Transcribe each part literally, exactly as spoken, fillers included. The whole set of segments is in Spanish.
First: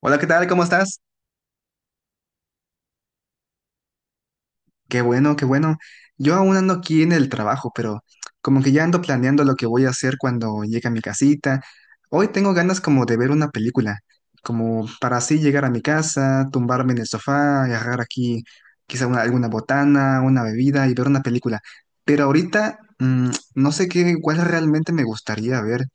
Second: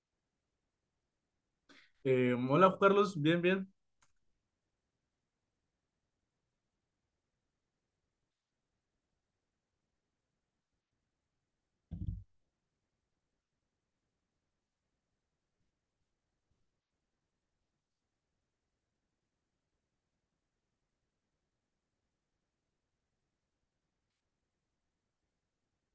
Hola, ¿qué tal? ¿Cómo estás? Eh, hola, Carlos, bien, bien. Qué bueno, qué bueno. Yo aún ando aquí en el trabajo, pero como que ya ando planeando lo que voy a hacer cuando llegue a mi casita. Hoy tengo ganas como de ver una película, como para así llegar a mi casa, tumbarme en el sofá, agarrar aquí quizá una- alguna botana, una bebida y ver una película. Pero ahorita mm, no sé qué, cuál realmente me gustaría ver.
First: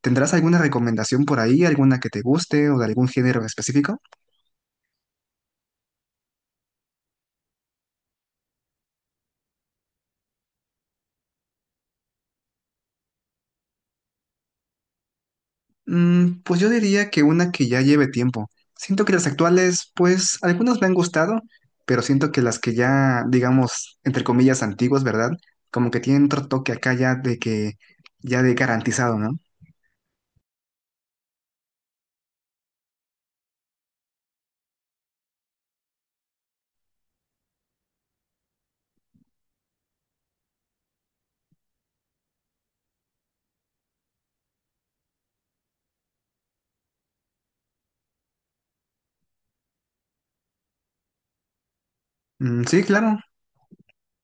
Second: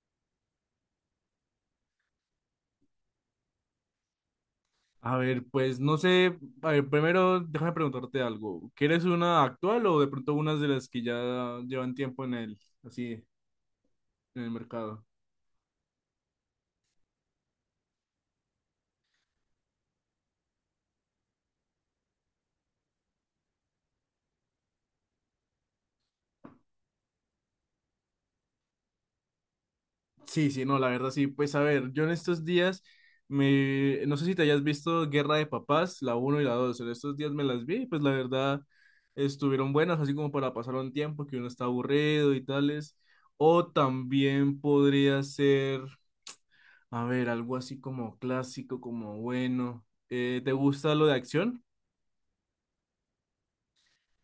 ¿Tendrás alguna recomendación por ahí, alguna que te guste o de algún género específico? A ver, pues no sé, a ver, primero déjame preguntarte algo. ¿Quieres una actual o de pronto unas de las que ya llevan tiempo en el, así, en el mercado? Mm, pues yo diría que una que ya lleve tiempo. Siento que las actuales, pues algunas me han gustado, pero siento que las que ya, digamos, entre comillas, antiguas, ¿verdad? Como que tienen otro toque acá ya de que, ya de garantizado, ¿no? Sí, sí, no, la verdad sí. Pues a ver, yo en estos días me, no sé si te hayas visto Guerra de Papás, la uno y la dos. En estos días me las vi, y pues la verdad estuvieron buenas, así como para pasar un tiempo que uno está aburrido y tales. O también podría ser. A ver, algo así como clásico, como bueno. Eh, ¿te gusta lo de acción? Mm, sí, claro.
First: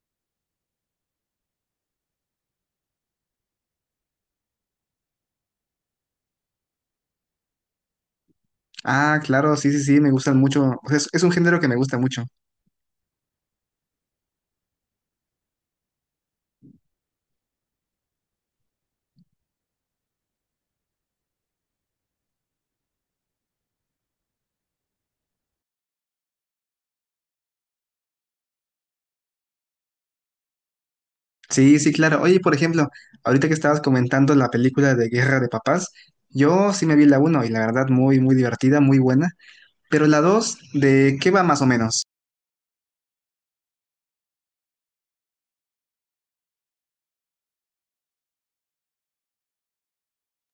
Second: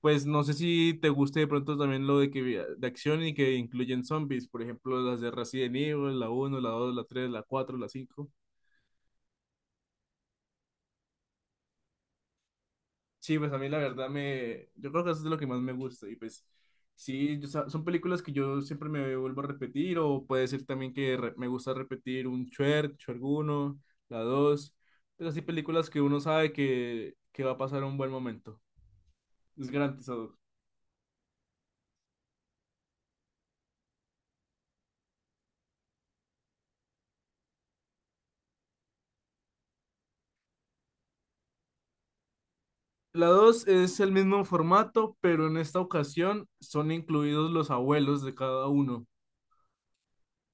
Pues no sé si te guste de pronto también lo de que de acción y que incluyen zombies, por ejemplo, las de Resident Evil, la uno, la dos, la tres, la cuatro, la cinco. Ah, claro, sí, sí, sí, me gustan mucho. O sea, es, es un género que me gusta mucho. Sí, pues a mí la verdad me yo creo que eso es lo que más me gusta y pues sí, yo sa- son películas que yo siempre me vuelvo a repetir, o puede ser también que re- me gusta repetir un Shrek, Shrek uno, la dos, pues así películas que uno sabe que que va a pasar un buen momento. Es garantizado. Sí, sí, claro. Oye, por ejemplo, ahorita que estabas comentando la película de Guerra de Papás, yo sí me vi la uno y la verdad muy, muy divertida, muy buena. Pero la dos, ¿de qué va más o menos? La dos es el mismo formato, pero en esta ocasión son incluidos los abuelos de cada uno.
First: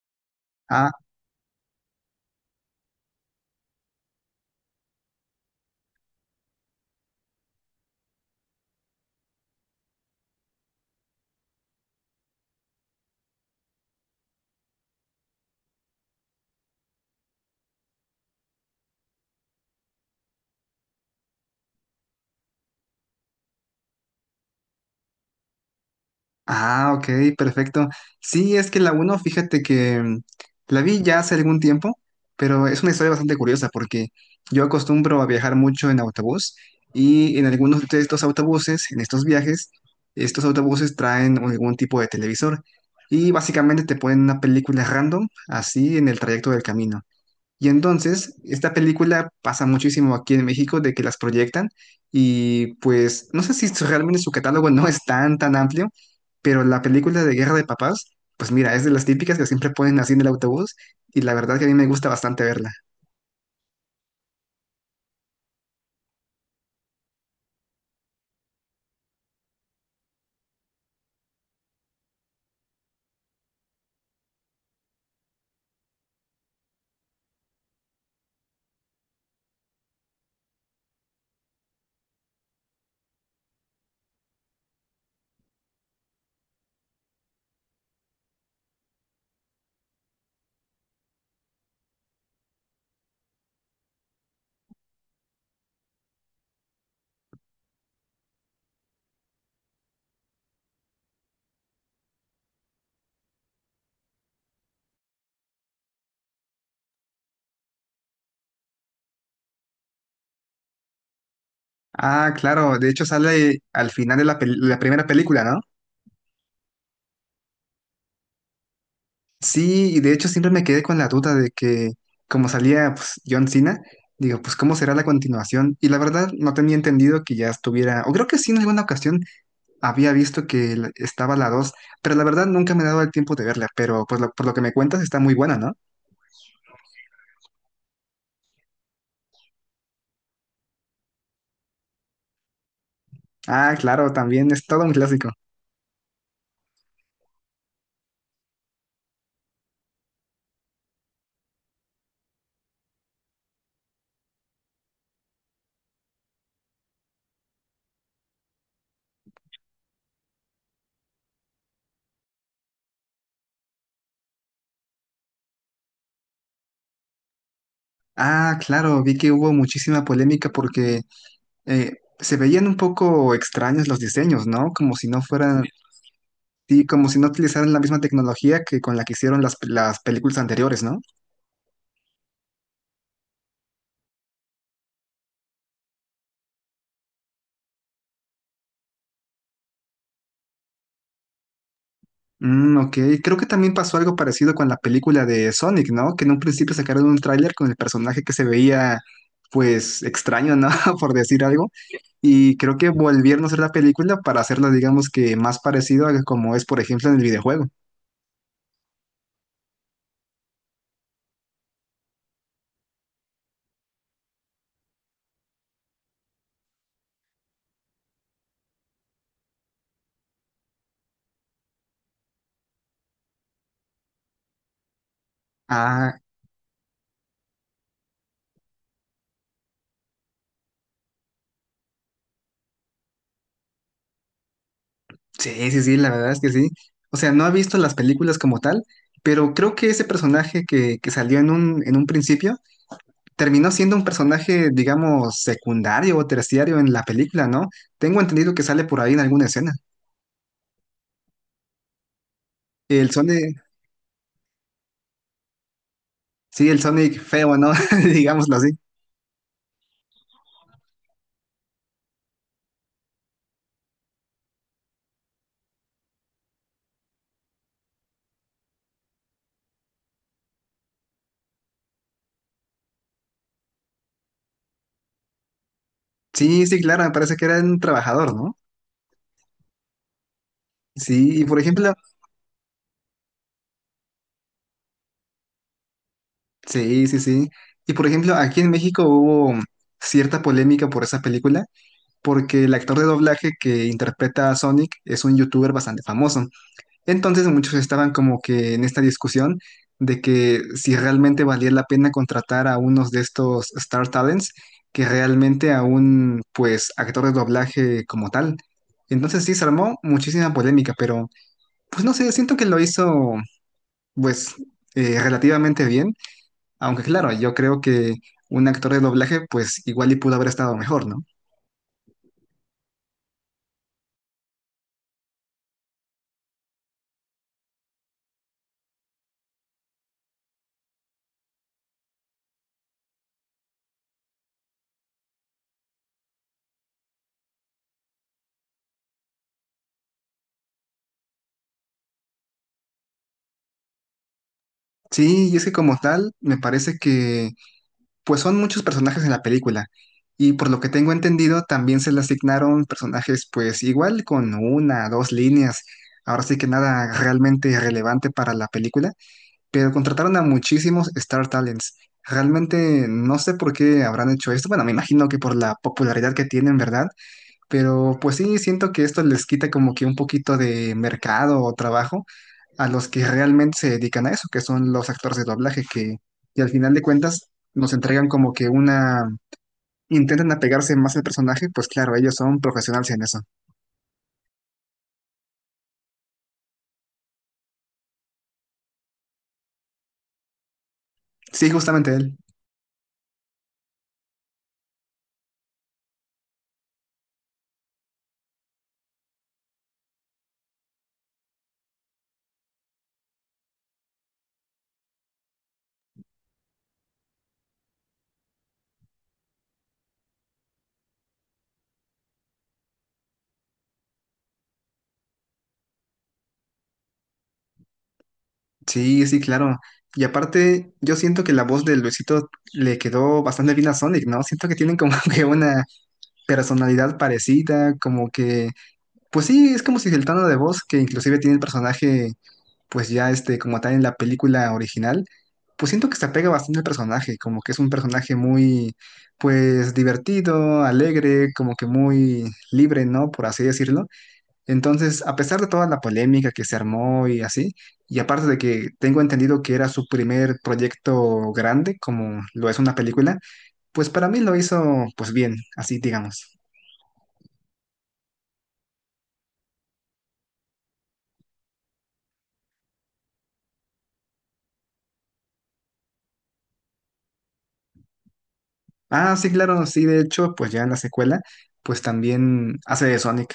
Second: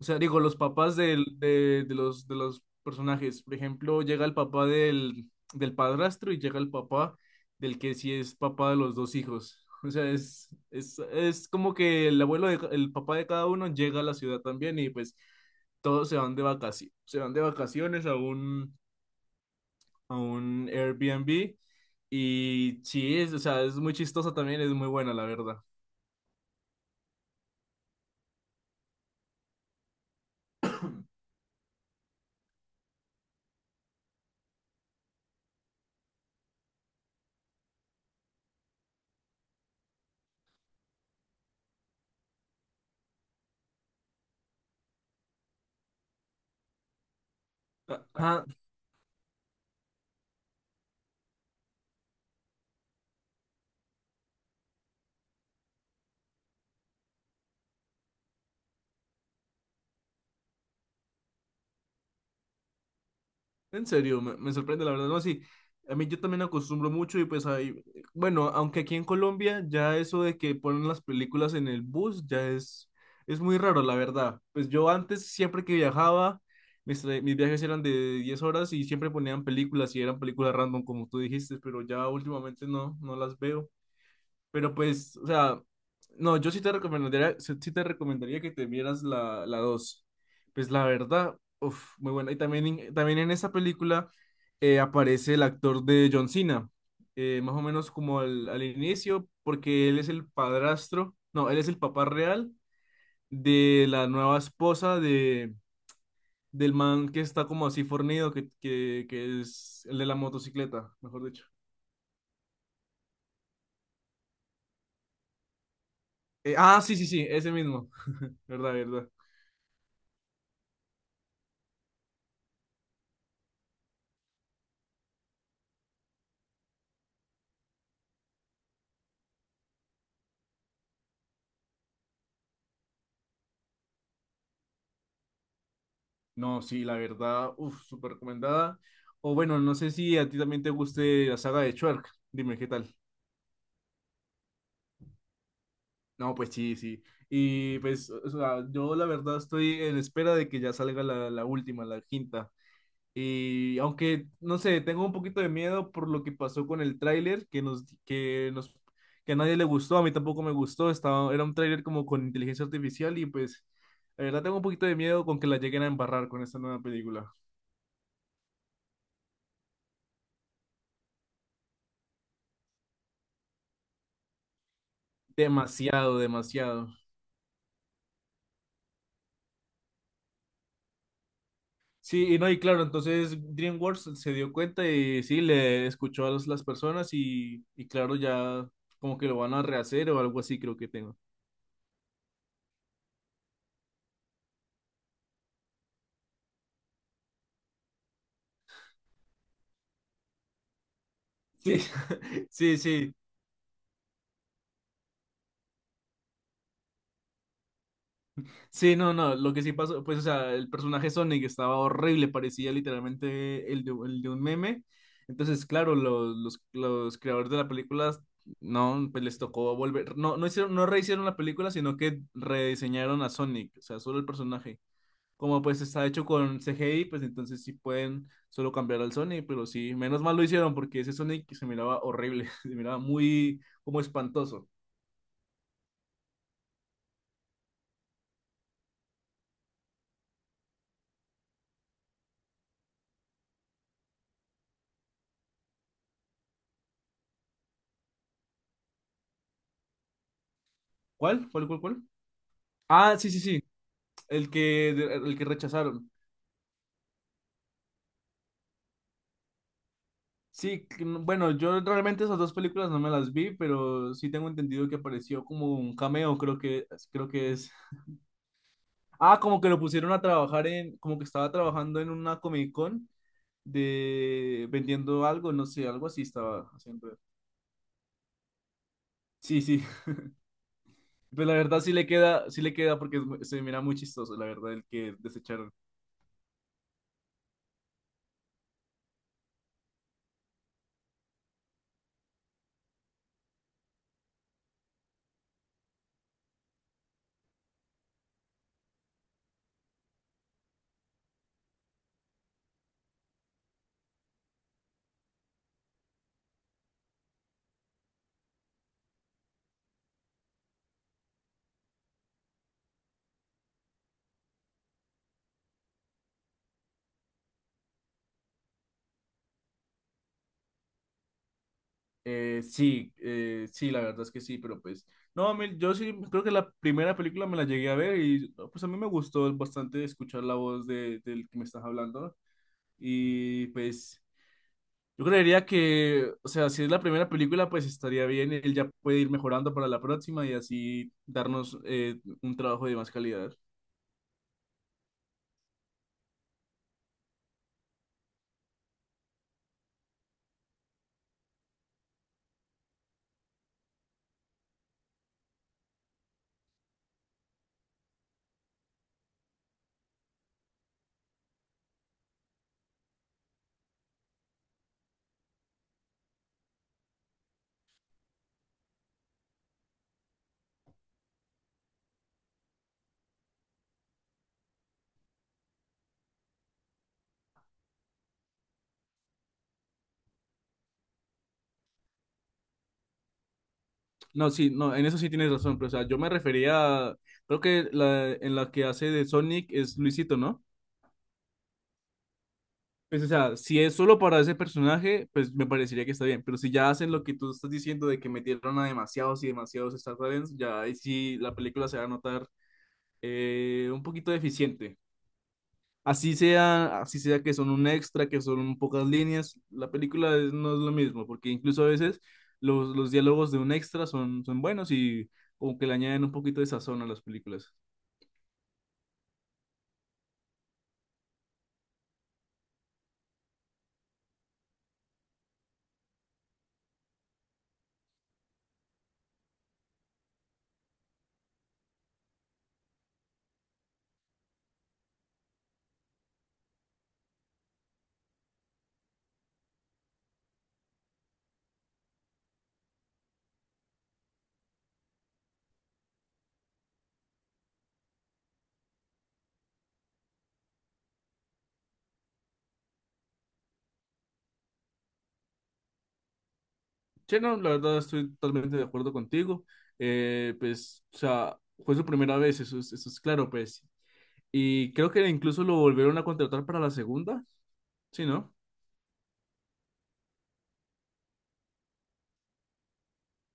O sea, digo, los Ah, papás del- de, de los, de los personajes. Por ejemplo, llega el papá del, del padrastro y llega el papá del que sí es papá de los dos hijos. O sea, es, es, es como que el abuelo, de ca- el papá de cada uno llega a la ciudad también y pues todos se van de vacaciones, se van de vacaciones a un, a un Airbnb, y sí, es, o sea, es muy chistosa también, es muy buena, la verdad. ah, ok, perfecto. Sí, es que la uno, fíjate que mm, la vi ya hace algún tiempo, pero es una historia bastante curiosa porque yo acostumbro a viajar mucho en autobús y en algunos de estos autobuses, en estos viajes, estos autobuses traen un- algún tipo de televisor y básicamente te ponen una película random así en el trayecto del camino. Y entonces, Ajá, esta película pasa muchísimo aquí en México de que las proyectan y pues no sé si su- realmente su catálogo no es tan, tan amplio, pero la película de Guerra de Papás, pues mira, es de las típicas que siempre ponen así en el autobús y la verdad que a mí me gusta bastante verla. en serio, me, me sorprende, la verdad. No, sí, a mí yo también acostumbro mucho y pues ahí, bueno, aunque aquí en Colombia ya eso de que ponen las películas en el bus ya es, es muy raro, la verdad. Pues yo antes, siempre que viajaba, mis, tra- mis viajes eran de diez horas y siempre ponían películas y eran películas random, como tú dijiste, pero ya últimamente no, no las veo. Pero pues, o sea, no, yo sí te recomendaría, sí sí te recomendaría que te vieras la, la dos. Pues la verdad, uf, muy buena. Y también, en- también en esa película eh, aparece el actor de John Cena, eh, más o menos como al, al inicio, porque él es el padrastro, no, él es el papá real de la nueva esposa de, del man que está como así fornido, que, que, que es el de la motocicleta, mejor dicho. Ah, claro, de hecho sale al final de la, pel- la primera película, ¿no? Eh, ah, sí, sí, sí, ese mismo, verdad, verdad. Sí, y de hecho siempre me quedé con la duda de que como salía, pues, John Cena, digo, pues ¿cómo será la continuación? Y la verdad no tenía entendido que ya estuviera, o creo que sí, en alguna ocasión había visto que la- estaba la dos, pero la verdad nunca me he dado el tiempo de verla, pero pues lo- por lo que me cuentas está muy buena, ¿no? No, sí, la verdad, uff, súper recomendada. O bueno, no sé si a ti también te guste la saga de Shrek. Dime qué tal. Ah, claro, también es todo un clásico. No, pues sí, sí. Y pues, o sea, yo la verdad estoy en espera de que ya salga la, la última, la quinta. Y aunque, no sé, tengo un poquito de miedo por lo que pasó con el tráiler, que nos, que nos, que a nadie le gustó, a mí tampoco me gustó. Estaba, era un tráiler como con inteligencia artificial y pues, la verdad tengo un poquito de miedo con que la lleguen a embarrar con esta nueva película. Ah, claro, vi que hubo muchísima polémica porque eh, se veían un poco extraños los diseños, ¿no? Como si no fueran, Demasiado, sí, demasiado. como si no utilizaran la misma tecnología que con la que hicieron las, las películas anteriores, ¿no? Sí, y no, y claro, entonces DreamWorks se dio cuenta y sí, le escuchó a las, las personas y, y claro, ya como que lo van a rehacer o algo así, creo que tengo. Mm, ok, creo que también pasó algo parecido con la película de Sonic, ¿no? Que en un principio sacaron un tráiler con el personaje que se veía, pues, extraño, ¿no? Por decir algo. Sí, Y sí, creo que sí, volvieron a hacer la película para hacerla, digamos que más parecido a como es, por ejemplo, en el videojuego. sí, no, no, lo que sí pasó, pues, o sea, el personaje Sonic estaba horrible, parecía literalmente el de, el de un meme. Entonces, claro, los, los, los creadores de la película, no, pues les tocó volver, no, no hicieron, no rehicieron la película, sino que rediseñaron a Sonic, o sea, solo el personaje. Como pues está Ah, hecho con C G I, pues entonces sí pueden solo cambiar al Sonic, pero sí, menos mal lo hicieron porque ese Sonic se miraba horrible, se miraba muy como espantoso. sí, sí, sí, la verdad es que sí. O sea, no he visto las películas como tal, pero creo que ese personaje que, que salió en un, en un principio terminó siendo un personaje, digamos, secundario o terciario en la película, ¿no? Tengo entendido que sale por ahí en alguna escena. ¿Cuál? ¿Cuál, cuál, cuál? El Ah, sí, sí, Sonic, sí, el que, el que rechazaron. sí, el Sonic feo, ¿no? Digámoslo así. Sí, que no- bueno, yo realmente esas dos películas no me las vi, pero sí tengo entendido que apareció como un cameo, creo que, creo que es. Ah, como que lo pusieron a trabajar en, como que estaba trabajando en una Comic Con de vendiendo algo, no sé, algo así Sí, estaba sí, claro, haciendo. me parece que era un trabajador, ¿no? Sí, sí. Sí, y Pues la por verdad ejemplo, sí le queda, sí le queda porque es mu- se mira muy chistoso, la verdad, el que desecharon. sí, sí, sí. Y por ejemplo, aquí en México hubo cierta polémica por esa película, porque el actor de doblaje que interpreta a Sonic es un youtuber bastante famoso. Entonces muchos estaban como que en esta discusión de que si realmente valía la pena contratar a unos de estos Star Talents que realmente a un, pues, actor de doblaje como tal. Entonces sí, se armó muchísima polémica, pero pues no sé, siento que lo hizo, pues, eh, relativamente bien, aunque claro, yo creo que un actor de doblaje, pues igual y pudo haber estado mejor, ¿no? Eh, sí, eh, sí, la verdad es que sí, pero pues, no, a mí- yo sí creo que la primera película me la llegué a ver y no, pues a mí me gustó bastante escuchar la voz de, del que me estás hablando y pues yo creería que, o sea, si es la primera película, pues estaría bien, él ya puede ir mejorando para la próxima y así darnos eh, un trabajo de más calidad. Sí, y es que como tal, me parece que, pues, son muchos personajes en la película. Y por lo que tengo entendido, también se le asignaron personajes, pues igual con una, dos líneas. Ahora sí que nada realmente relevante para la película, pero contrataron a muchísimos Star Talents. Realmente no sé por qué habrán hecho esto. Bueno, me imagino que por la popularidad que tienen, ¿verdad? Pero pues sí, siento que esto les quita como que un poquito de mercado o trabajo a los que realmente se dedican a eso, que son los actores de doblaje, que, y al final de cuentas nos entregan como que una... Intentan apegarse más al personaje, pues claro, ellos son profesionales en eso. No, sí, no, en eso sí tienes razón, pero o sea, yo me refería, a- creo que la, en la que hace de Sonic es Luisito, ¿no? Sí, justamente él. Pues, o sea, si es solo para ese personaje, pues me parecería que está bien, pero si ya hacen lo que tú estás diciendo de que metieron a demasiados y demasiados Star Talents, ya ahí sí la película se va a notar eh, un poquito deficiente. Así sea, así sea que son un extra, que son pocas líneas, la película es- no es lo mismo, porque incluso a veces los, los diálogos de un extra son, son buenos y como que le añaden un poquito de sazón a las películas. Sí, sí, claro. Y aparte, yo siento que la voz de Luisito le quedó bastante bien a Sonic, ¿no? Siento que tienen como que una personalidad parecida, como que, pues sí, es como si el tono de voz que inclusive tiene el personaje, pues ya este, como tal en la película original, pues siento que se apega bastante al personaje, como que es un personaje muy, pues divertido, alegre, como que muy libre, ¿no? Por así decirlo. Entonces, a pesar de toda la polémica que se armó y así, y aparte de que tengo entendido que era su primer proyecto grande, como lo es una película, pues para mí lo hizo, pues bien, así digamos. Sí, no, la verdad estoy totalmente de acuerdo contigo. Eh, pues, o sea, fue su primera vez, eso es, eso es claro, pues. Y creo que incluso lo volvieron a contratar para la segunda, ¿sí, no? Ah, sí, claro, sí, de hecho, pues ya en la secuela, pues también hace de Sonic.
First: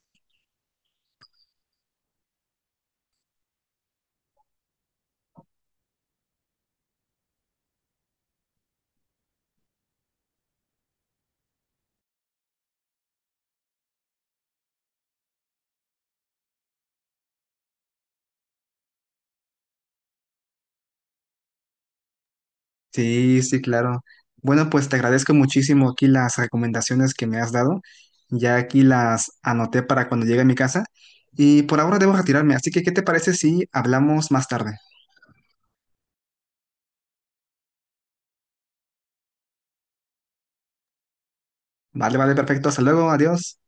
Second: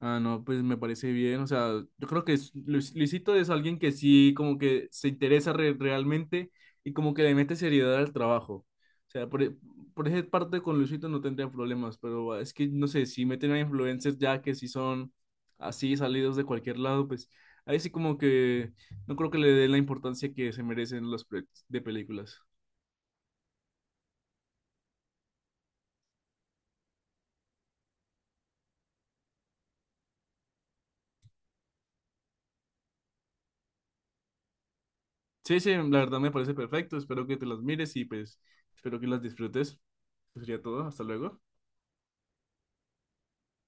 Ah, no, pues me parece bien. O sea, yo creo que es- Luis- Luisito es alguien que sí, como que se interesa re- realmente y como que le mete seriedad al trabajo. O sea, por, e- por esa parte con Luisito no tendría problemas, pero ah, es que, no sé, si meten a influencers ya que sí son así salidos de cualquier lado, pues ahí sí como que no creo que le den la importancia que se merecen los proyectos de películas. Sí, sí, claro. Bueno, pues te agradezco muchísimo aquí las recomendaciones que me has dado. Ya aquí las anoté para cuando llegue a mi casa. Y por ahora debo retirarme, así que ¿qué te parece si hablamos más tarde? Sí, sí, la verdad me parece perfecto. Espero que te las mires y pues espero que las disfrutes. Pues sería todo. Hasta luego. Vale, vale, perfecto. Hasta luego, adiós.